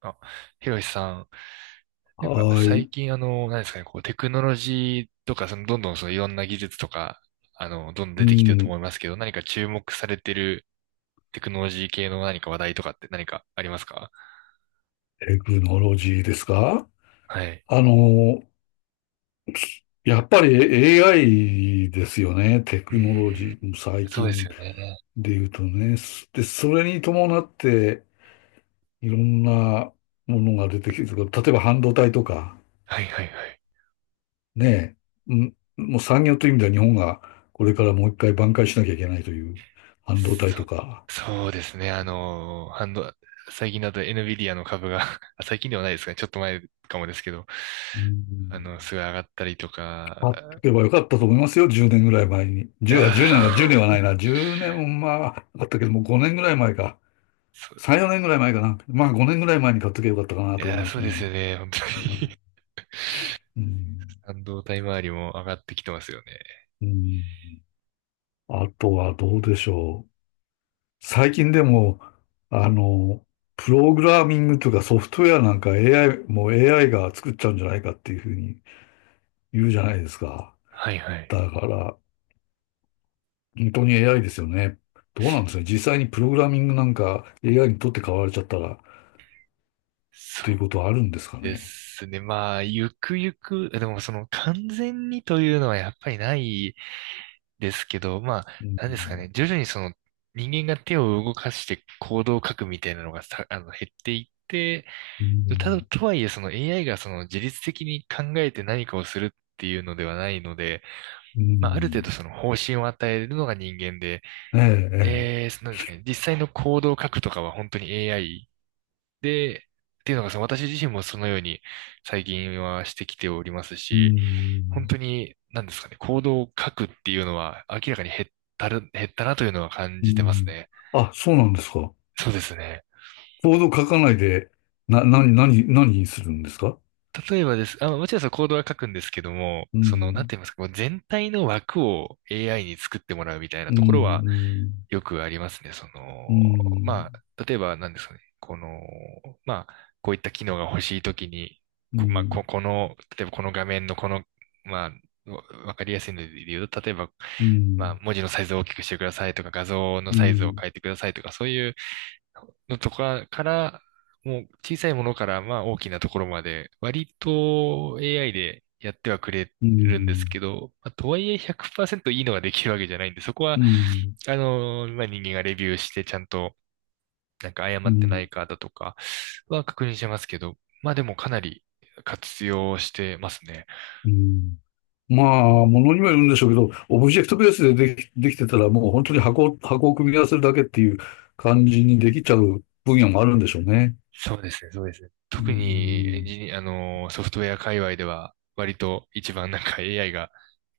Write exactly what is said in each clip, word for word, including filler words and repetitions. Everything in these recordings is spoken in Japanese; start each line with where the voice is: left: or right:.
right: あ、ひろしさん、なんか
left: は
right: 最
left: い。
right: 近あの、何ですかね、こうテクノロジーとか、そのどんどんそのいろんな技術とか、あの、どんどん
left: う
right: 出てきてると
left: ん。
right: 思いますけど、何か注目されてるテクノロジー系の何か話題とかって何かありますか？
left: テクノロジーですか？
right: はい。
left: あの、やっぱり エーアイ ですよね。テ
right: うー
left: クノロ
right: ん、
left: ジー。最
right: そうです
left: 近
right: よね。
left: で言うとね。すで、それに伴って、いろんなものが出てきてる。例えば半導体とか、
right: はいはいはい。
left: ねえ。うんもう産業という意味では日本がこれからもう一回挽回しなきゃいけないという半導体と
right: そ、
left: か。
right: そうですね。あの、ハンド、最近だと エヌビディア の株が あ、最近ではないですかね。ちょっと前かもですけど、
left: う
right: あの、す
left: ん。
right: ごい上がったりと
left: 買っ
right: か、
left: とけばよかったと思いますよ、じゅうねんぐらい前に。
right: い
left: じゅうは、1
right: や
left: 年は、じゅうねんは
right: ー
left: ない な。じゅうねんは、あったけども、ごねんぐらい前か。
right: そう
left: さん、よねんぐらい前かな。まあ、ごねんぐらい前に買っとけばよかったかな
right: い
left: と思い
right: やー、
left: ま
right: そ
left: す
right: うですよ
left: ね。
right: ね。本当
left: う
right: に
left: ん。
right: 半導体周りも上がってきてますよね。
left: うん。あとはどうでしょう。最近でも、あの、プログラミングとかソフトウェアなんか エーアイ、もう エーアイ が作っちゃうんじゃないかっていうふうに言うじゃないですか。
right: はいはい。
left: だから、本当に エーアイ ですよね。どうなんですかね。実際にプログラミングなんか エーアイ にとって変わられちゃったら
right: そ
left: という
right: う
left: ことはあるんですか
right: で
left: ね。
right: すね。まあ、ゆくゆく、でもその完全にというのはやっぱりないですけど、まあ、
left: うん。
right: なんですかね。徐々にその人間が手を動かして行動を書くみたいなのがさ、あの、減っていって、
left: う
right: ただ、
left: ん。
right: とはいえその エーアイ がその自律的に考えて何かをするっていうのではないので、
left: う
right: まあ、ある程
left: ん。
right: 度その方針を与えるのが人間で、
left: ええ、ええ。
right: で、そなんですかね、実際のコードを書くとかは本当に エーアイ で、っていうのがその私自身もそのように最近はしてきております
left: う
right: し、本当
left: ん。
right: に何ですかね、コードを書くっていうのは明らかに減ったる、減ったなというのは感
left: う
right: じてます
left: ん。
right: ね。
left: あ、そうなんですか。
right: そうですね。
left: コード書かないで、な、な、何、何にするんですか？
right: 例えばです。あ、もちろんそのコードは書くんですけども、
left: う
right: その、なんて
left: ん。
right: 言いますか、もう全体の枠を エーアイ に作ってもらうみたいな
left: う
right: ところは
left: ん。
right: よくありますね。そ
left: う
right: の、ま
left: ん。
right: あ、例えば何ですかね。この、まあ、こういった機能が欲しいときに、
left: う
right: こまあ、こ、
left: ん。
right: この、例えばこの画面のこの、まあ、わわかりやすいので言うと、例えば、
left: う
right: まあ、
left: ん。
right: 文字のサイズを大きくしてくださいとか、画像の
left: うん。
right: サイズを
left: うん。
right: 変えてくださいとか、そういうのとかから、もう小さいものからまあ大きなところまで、割と エーアイ でやってはくれ
left: う
right: るんです
left: ん。
right: けど、まあ、とはいえひゃくパーセントいいのができるわけじゃないんで、そこは、
left: うん。
right: あの、まあ、人間がレビューしてちゃんと、なんか
left: う
right: 誤ってな
left: ん。
right: いかだとかは確認してますけど、まあでもかなり活用してますね。
left: うん。まあ、ものにもよるんでしょうけど、オブジェクトベースででき、できてたらもう本当に箱を、箱を組み合わせるだけっていう感じにできちゃう分野もあるんでしょうね。
right: そうですね、そうですね。
left: う
right: 特にエン
left: ん、
right: ジニア、あのー、ソフトウェア界隈では、割と一番なんか エーアイ が、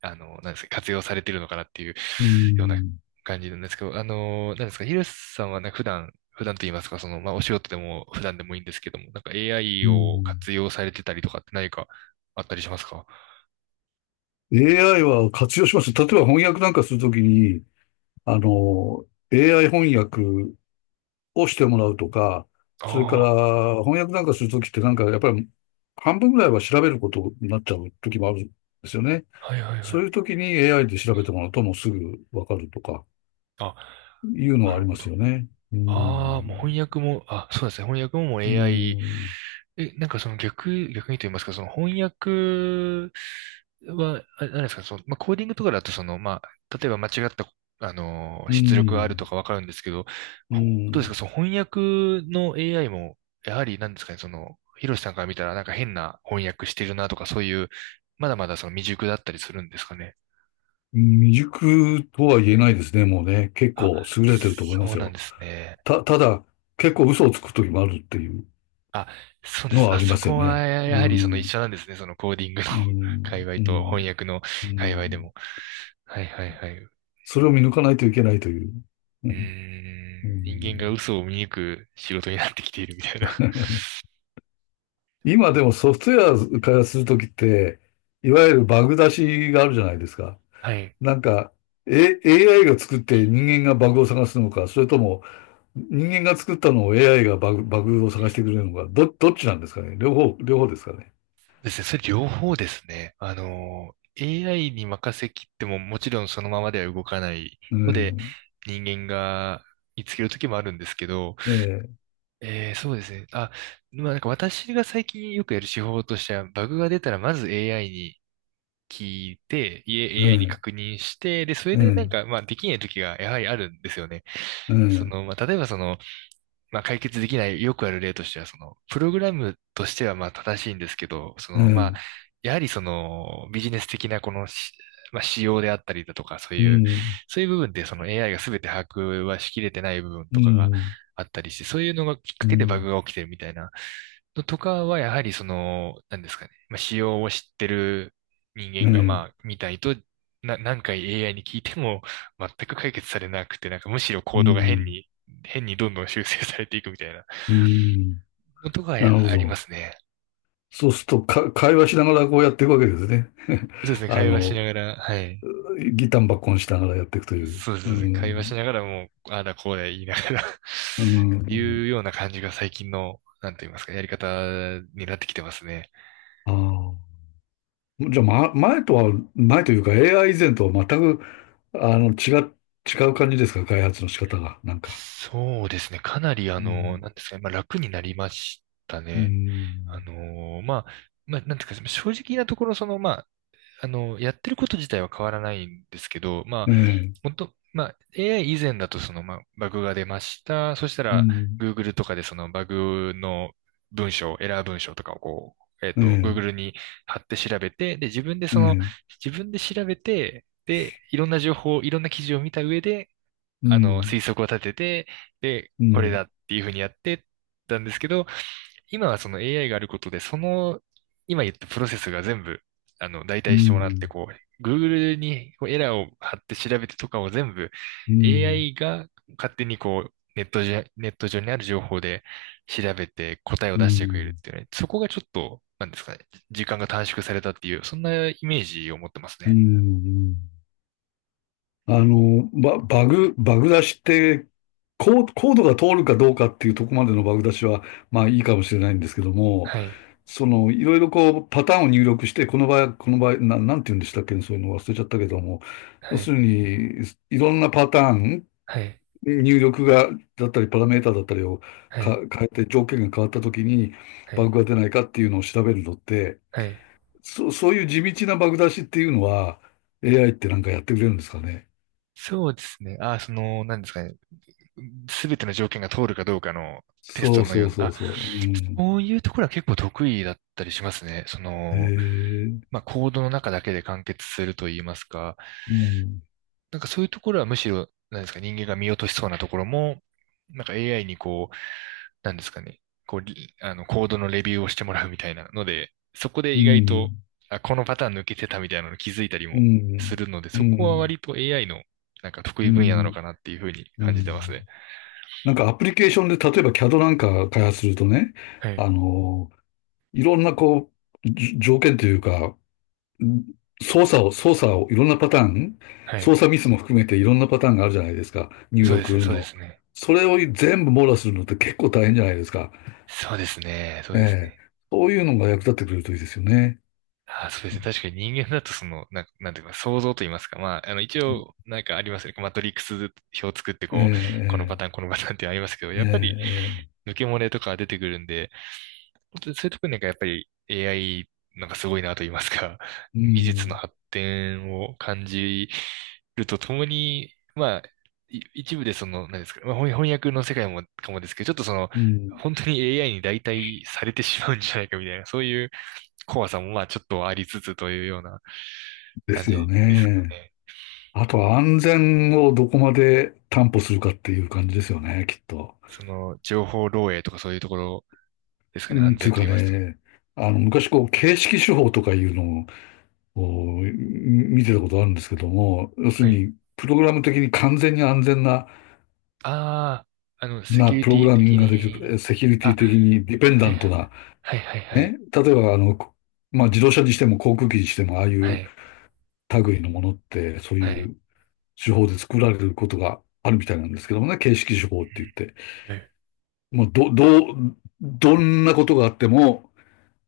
right: あのー、なんですか、活用されてるのかなっていう
left: う
right: ような
left: ん、
right: 感じなんですけど、あのー、なんですか、ヒルさんはなんか普段、普段と言いますか、その、まあ、お仕事でも普段でもいいんですけども、なんか エーアイ
left: うー
right: を
left: ん。
right: 活用されてたりとかって何かあったりしますか？
left: エーアイ は活用します。例えば翻訳なんかするときに、あの、エーアイ 翻訳をしてもらうとか、それか
right: あ
left: ら翻訳なんかするときってなんかやっぱり半分ぐらいは調べることになっちゃうときもあるんですよね。
right: あー、はいはいは
left: そう
right: い。
left: いうときに エーアイ で調べてもらうともうすぐわかるとか。
right: あ、
left: いうの
right: な
left: はあ
right: る
left: り
right: ほ
left: ます
right: ど。
left: よね。う
right: ああ、もう翻
left: ん。
right: 訳も、あ、そうですね。翻訳ももう
left: う
right: エーアイ。
left: ん。
right: え、なんかその逆、逆にと言いますか、その翻訳は、あれなんですか、その、まあ、コーディングとかだと、その、まあ、例えば間違った、あの
left: う
right: 出力がある
left: ん。
right: とかわかるんですけど、
left: う
right: ほどうですか、
left: ん。
right: その翻訳の エーアイ も、やはりなんですかね、その、ヒロシさんから見たらなんか変な翻訳してるなとか、そういう、まだまだその未熟だったりするんですかね。
left: 未熟とは言えないですね、もうね。結
right: あ、
left: 構優れてると思いま
right: そう
left: す
right: なん
left: よ。
right: ですね。
left: た、ただ、結構嘘をつく時もあるっていう
right: あ、そうで
left: の
right: す。
left: はあ
right: あ、
left: りま
right: そ
left: すよ
right: こは
left: ね。う
right: やはりその一
left: ん。
right: 緒なんですね、そのコーディングの
left: う
right: 界
left: ん。
right: 隈
left: う
right: と
left: ん。
right: 翻訳の
left: う
right: 界隈で
left: ん。
right: も。はいはいはい。う
left: それを見抜かないといけないという。う
right: ー
left: ん。う
right: ん、人間が
left: ん。
right: 嘘を見抜く仕事になってきているみたいな。
left: 今でも ソフトウェア開発するときって、いわゆるバグ出しがあるじゃないですか。
right: はい。
left: なんか、A、エーアイ が作って人間がバグを探すのか、それとも人間が作ったのを エーアイ がバグ、バグを探してくれるのか、ど、どっちなんですかね。両方、両方ですかね。
right: そうですね。それ両方ですね。あの、エーアイ に任せきってももちろんそのままでは動かない
left: う
right: ので、
left: ん。
right: 人間が見つける時もあるんですけど、
left: ええ、
right: えー、そうですね。あ、まあなんか私が最近よくやる手法としては、バグが出たらまず エーアイ に聞いて、い
left: え
right: エーアイ に
left: え、
right: 確認して、で、それ
left: え
right: でなん
left: え、
right: か、まあ、できない時がやはりあるんですよね。
left: え
right: そ
left: え、
right: の、まあ、例えばその、まあ、解決できない、よくある例としては、その、プログラムとしてはまあ正しいんですけど、そ
left: ええ、う
right: の、まあ、
left: ん、
right: やはりその、ビジネス的なこのし、まあ、仕様であったりだとか、そう
left: う
right: いう、
left: ん、
right: そういう部分でその エーアイ が全て把握はしきれてない部分
left: う
right: とかが
left: ん、
right: あったりして、そういうのがきっかけでバグが起きてるみたいなのとかは、やはりその、なんですかね、まあ、仕様を知ってる人
left: え
right: 間が、
left: え、
right: まあ、みたいと、な、何回 エーアイ に聞いても全く解決されなくて、なんかむしろ
left: う
right: コードが変
left: ん、
right: に変にどんどん修正されていくみたいな
left: うん。
right: のとか
left: なるほ
right: ありま
left: ど。
right: すね。
left: そうすると、か、会話しながらこうやっていくわけですね。
right: そうです ね、
left: あ
right: 会話し
left: の、
right: ながら、はい。
left: ギタンバッコンしながらやっていくという。
right: そうで
left: う
right: すね、会話し
left: ん、
right: ながらもう、ああだこうだ言いながら っ
left: う
right: ていう
left: ん、
right: ような感じが最近の、なんと言いますか、やり方になってきてますね。
left: ああ。じゃあ、ま、前とは、前というか エーアイ 以前とは全く、あの、違う、違う感じですか、開発の仕方が、なんか。
right: そうですね、かなりあ
left: う
right: の、
left: ん。
right: なんですかね、まあ楽になりました
left: う
right: ね。あ
left: ん。
right: のまあ、まあ、なんていうか、正直なところ、その、まあの、やってること自体は変わらないんですけど、ま
left: え
right: あ、
left: え、
right: もっと、まあ、エーアイ 以前だとその、まあ、バグが出ました。そした
left: う
right: ら、
left: ん。
right: Google とかでそのバグの文章、エラー文章とかをこう、えっ
left: え
right: と、Google
left: え、
right: に貼って調べて、で、自分で
left: え
right: その、
left: え、
right: 自分で調べて、で、いろんな情報、いろんな記事を見た上で、
left: う
right: あ
left: ん。
right: の、
left: う
right: 推
left: ん。
right: 測を立てて、で、これだっていうふうにやってたんですけど、今はその エーアイ があることで、その、今言ったプロセスが全部、あの、代
left: う
right: 替して
left: ん。う
right: もらって、
left: ん。
right: こう、Google にこうエラーを貼って調べてとかを全部
left: うん。
right: エーアイ が勝手にこう、ネットじゃ、ネット上にある情報で調べて答えを出してくれるっていうね、そこがちょっと、なんですかね、時間が短縮されたっていう、そんなイメージを持ってます
left: うん。
right: ね。
left: うん。あの、バ、バグ、バグ出しって、コー、コードが通るかどうかっていうとこまでのバグ出しは、まあいいかもしれないんですけども、
right: はい。
left: その、いろいろこう、パターンを入力して、この場合、この場合、な、なんて言うんでしたっけね、そういうの忘れちゃったけども、要
right: は
left: す
right: い。
left: るに、いろんなパターン、
right: はい。
left: 入力が、だったり、パラメータだったりを
right: は
left: か
right: い。
left: 変えて、条件が変わったときに、
right: は
left: バ
right: い。
left: グが出ないかっていうのを調べるのって、
right: はい。
left: そ、そういう地道なバグ出しっていうのは、エーアイ ってなんかやってくれるんですかね。
right: そうですね。あ、その、なんですかね。すべての条件が通るかどうかのテスト
left: そう
right: のよ
left: そ
right: う
left: う
right: な、
left: そう
right: あ、
left: そう。うん。
right: そういうところは結構得意だったりしますね。そ
left: へ
right: の、
left: え、
right: まあ、コードの中だけで完結すると言いますか、
left: うん、
right: なんかそういうところはむしろ、なんですか、人間が見落としそうなところも、なんか エーアイ にこう、なんですかね、こう、リあの、コードのレビューをしてもらうみたいなので、そこで
left: う
right: 意外と、
left: ん、
right: あ、このパターン抜けてたみたいなの気づいたり
left: う
right: もす
left: ん、
right: るので、
left: う
right: そこは
left: ん、
right: 割と エーアイ のなんか得
left: う
right: 意分野なの
left: ん、
right: かなっていうふうに
left: う
right: 感じてますね。
left: ん。なんかアプリケーションで、例えば キャド なんか開発するとね、
right: は
left: あ
right: い。
left: の、いろんなこう、じ条件というか、ん操作を、操作をいろんなパターン、
right: は
left: 操
right: い。
left: 作ミスも含めていろんなパターンがあるじゃないですか、入
right: そうです
left: 力
right: ね、そうで
left: の。
right: すね。
left: それを全部網羅するのって結構大変じゃないですか。
right: そうですね、そう
left: え
right: です
left: え。
right: ね。
left: そういうのが役立ってくれるといいですよね。
right: あーそうですね。確かに人間だとその、なんか、なんていうか、想像と言いますか。まあ、あの、一応、なんかありますよね。マトリックス表を作って
left: ええ、
right: こう、このパ
left: え
right: ターン、
left: え。
right: このパターンってありますけど、
left: え
right: やっぱり、
left: え、ええ、
right: 抜け漏れとか出てくるんで、そういうところになんかやっぱり エーアイ なんかすごいなと言いますか、
left: う
right: 技術の
left: ん、
right: 発展を感じるとともに、まあ、い一部でその、何ですか、まあ、翻翻訳の世界もかもですけど、ちょっとその、
left: うん、
right: 本当に エーアイ に代替されてしまうんじゃないかみたいな、そういう怖さもまあちょっとありつつというような
left: で
right: 感
left: すよ
right: じですか
left: ね。
right: ね。
left: あとは安全をどこまで担保するかっていう感じですよね、きっと。
right: その、情報漏洩とかそういうところですか
left: う
right: ね、安
left: ん、とい
right: 全
left: う
right: と
left: か
right: 言いますと。
left: ね、あの、昔こう、形式手法とかいうのをこう見てたことあるんですけども、要す
right: は
left: る
right: い。
left: に、プログラム的に完全に安全な、
right: ああ、あの、セキ
left: な、
right: ュリ
left: プ
right: テ
left: ログ
right: ィ
left: ラミ
right: 的
left: ングができ
right: に、
left: る、セキュリテ
right: あ、
left: ィ的にディペン
right: は
left: ダ
right: い
left: ントな、
right: はいはいはい。
left: ね、例えばあの、まあ、自動車にしても航空機にしても、ああい
right: は
left: う
right: い。
left: 類のものって、そう
right: は
left: い
right: い。
left: う手法で作られることがあるみたいなんですけどもね、形式手法って言って、
right: はい。
left: もうど、どう、どんなことがあっても、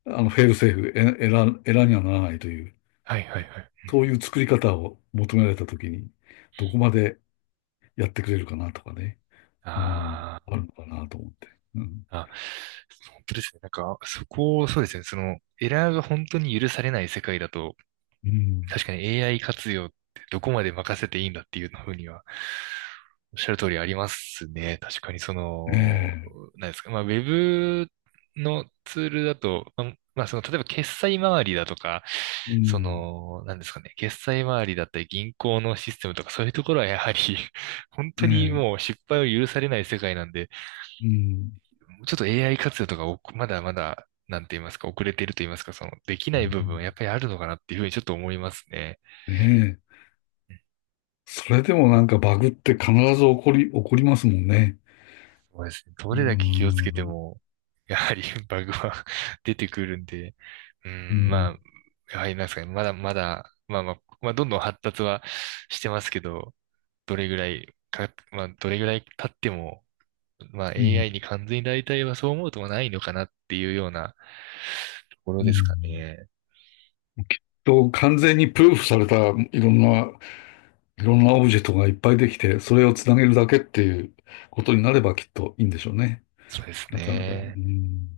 left: あの、フェールセーフ、エラ、エラにはならないという、
right: はいはいはい。
left: そういう作り方を求められたときに、どこまでやってくれるかなとかね、うん、
right: あ
left: あるのかなと思って。うん、
right: ーあ。本当ですね。なんか、そこを、そうですね。その、エラーが本当に許されない世界だと、
left: うん、
right: 確かに エーアイ 活用ってどこまで任せていいんだっていうふうには、おっしゃる通りありますね。確かにその、
left: ね
right: 何ですか。まあ、ウェブのツールだと、まあ、まあその、例えば決済周りだとか、
left: え、う
right: そ
left: ん、
right: の、何ですかね。決済周りだったり銀行のシステムとかそういうところはやはり 本当に
left: ね
right: もう失敗を許されない世界なんで、
left: え、うん、
right: ちょっと エーアイ 活用とかおまだまだ、なんて言いますか、遅れていると言いますか、その、でき
left: う
right: ない部分は
left: ん、
right: やっぱりあるのかなっていうふうにちょっと思いますね。
left: ねえ。それでもなんかバグって必ず起こり、起こりますもんね。
right: そうですね。ど
left: う
right: れだけ気をつけて
left: ん、
right: も、やはり バグは 出てくるんで、う
left: う
right: ん、ま
left: ん、
right: あ、やはりなんですかね、まだまだ、まあまあ、まあ、どんどん発達はしてますけど、どれぐらいか、まあ、どれぐらい経っても、まあ、
left: うん。
right: エーアイ に完全に代替はそう思うとはないのかなっていうようなところ
left: う
right: ですか
left: ん
right: ね。
left: と、完全にプルーフされたいろんな、いろんなオブジェクトがいっぱいできて、それをつなげるだけっていうことになればきっといいんでしょうね。
right: そうです
left: なかなか。う
right: ね。
left: ん